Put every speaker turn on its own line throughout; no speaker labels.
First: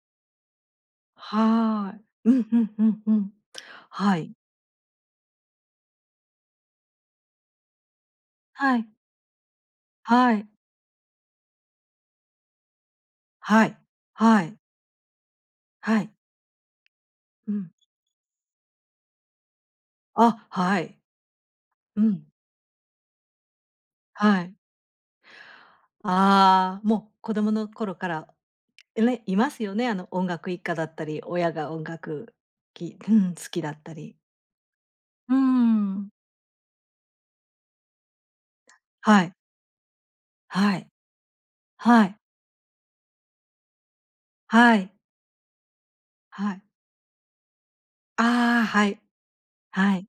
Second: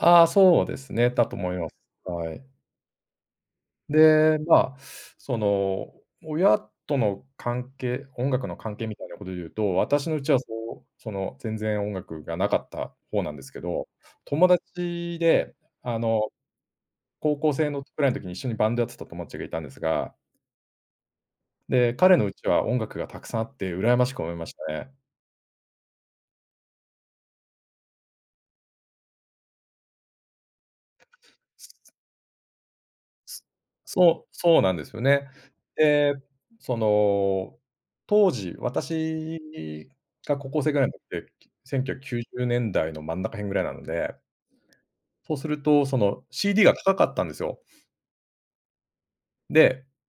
ああ、そうですね。だと思います。
はい。う
は
ん
い。
うんうんうん、はい。
で、まあ、その、親との関係、音楽の
は
関係
い。
みたいなことで言うと、私のうち
は
はそ
い。
う、その、全然音楽がなかった方なんですけ
はい、
ど、
は
友
い。
達で、あ
はい。
の高
う
校生
ん。
のぐらいの時に一緒にバンドやってた友達がいたんですが。
あ、はい。
で、
う
彼の
ん。
家は音楽がたくさんあって羨ましく思い
は
ま
い。
したね。
ああ、もう子供の頃から、いれいますよね。あの音楽一家だったり、親が音楽きうん。好きだったり。
そう、そうなんですよね。
うーん。
で、その、当時、
はい。
私が高校生
は
ぐらい
い。
になって、きせんきゅうひゃ
は
くき
い。
ゅうじゅうねんだいの真ん中辺ぐらいなので。
はい。
そうすると、その
はい。
CD が高かったんですよ。
ああ、はい。
で
はい。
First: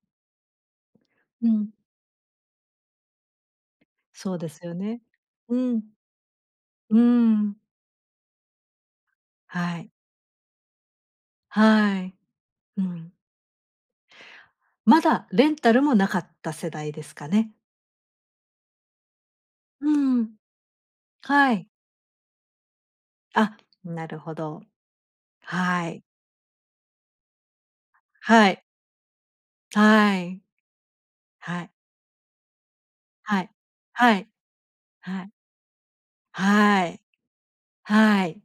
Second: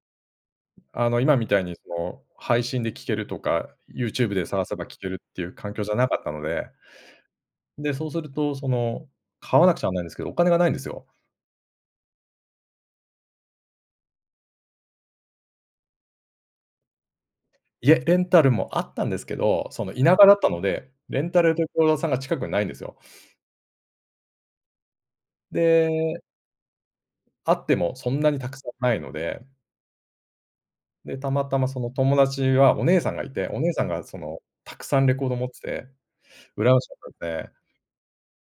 あの今
う
みたい
ん。
にその、配信で聴けるとか、
そ
Youtube
う
で
です
探
よ
せば聴
ね。
けるっていう
う
環
ん。
境じゃなかったので
うーん。
で、そうすると、その、買わなく
は
ちゃ
い。
ならないんですけど、お金がないんですよ。
はい、うん。まだレンタルもなかった世代ですかね。
いえ、レンタルもあったんですけど、そ
う
の、田舎だ
ん。
ったので、レンタ
は
ルレ
い。
コード屋さんが近くにないんですよ。
あ、なるほど。はい。
であってもそんなにた
は
く
い。
さんないので。
はい。
で、たまた
は
ま
い。
その、友達はお姉さんがい
は
て、
い、
お姉さんが
は
そ
い、
の、たくさんレ
は
コー
い。
ド持ってて、羨ま
は
しか
い。
ったんで。
はい。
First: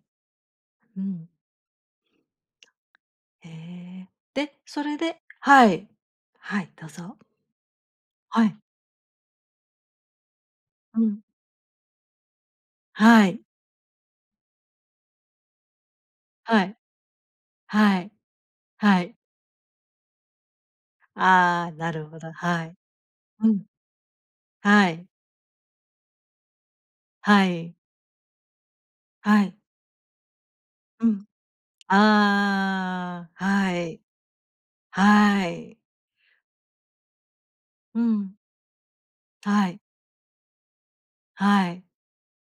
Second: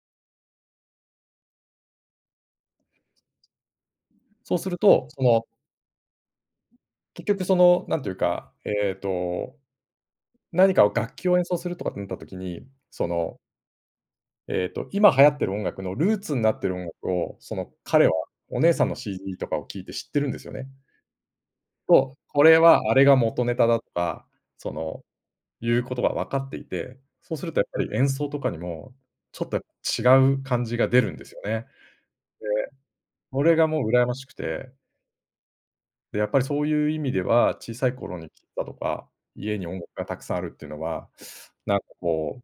うん。ええ。で、
そうする
それ
と、
で
その
はい。はい、どうぞ。
結局その、なんていう
は
か、
い。
ええと。何かを
う
楽
ん。
器を演奏するとかってなった時に、そ
は
の
い。
ええと、今流行ってる音楽のルーツになっ
は
て
い。
音楽を、その、
は
彼
い、
は、お姉さんの
はい。
CD とかを聴いて知ってるんですよね。
ああ、なる
と、
ほど、
これ
はい。
はあれが元
う
ネ
ん。
タだとか、そ
は
の、
い。
いうことが分かっていて、そうす
は
るとやっ
い。
ぱり演奏とかにも、
は
ちょっ
い。
とやっぱ違う感じが出
う
るんで
ん。
すよね。で、
あ
そ
あ、
れが
は
もう
い。
羨ましくて。
はい。
で、やっぱりそういう意味では、小さい
う
頃に
ん。
聴いたとか、家に
は
音
い。
楽がたくさんあるっていうのは、
は
なん
い。
かこう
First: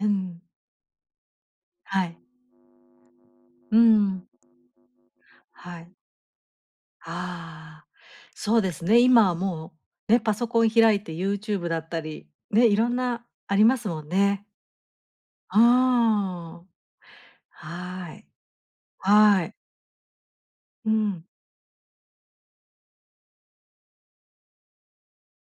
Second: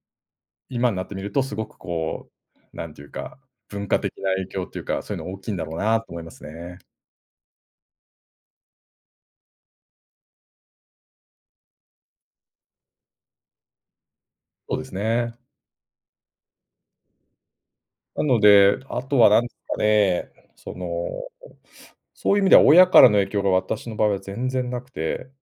うん。
今になってみると、すごく
はい。
こう、なんていうか、
う
文化的
ん。
な影響というか、そういうの大きいんだろう
はい。
なと思いますね。
ああ、そうですね。今はもう、ね、パソコン開いて Youtube だったり、ね、いろんなありますもんね。
そうですね。
うーん。は
な
い。
ので、あとはな
は
んで
い。
すかね。そ
う
の、
ん。
そういう意味では親からの影響が私の場合は全然なくて。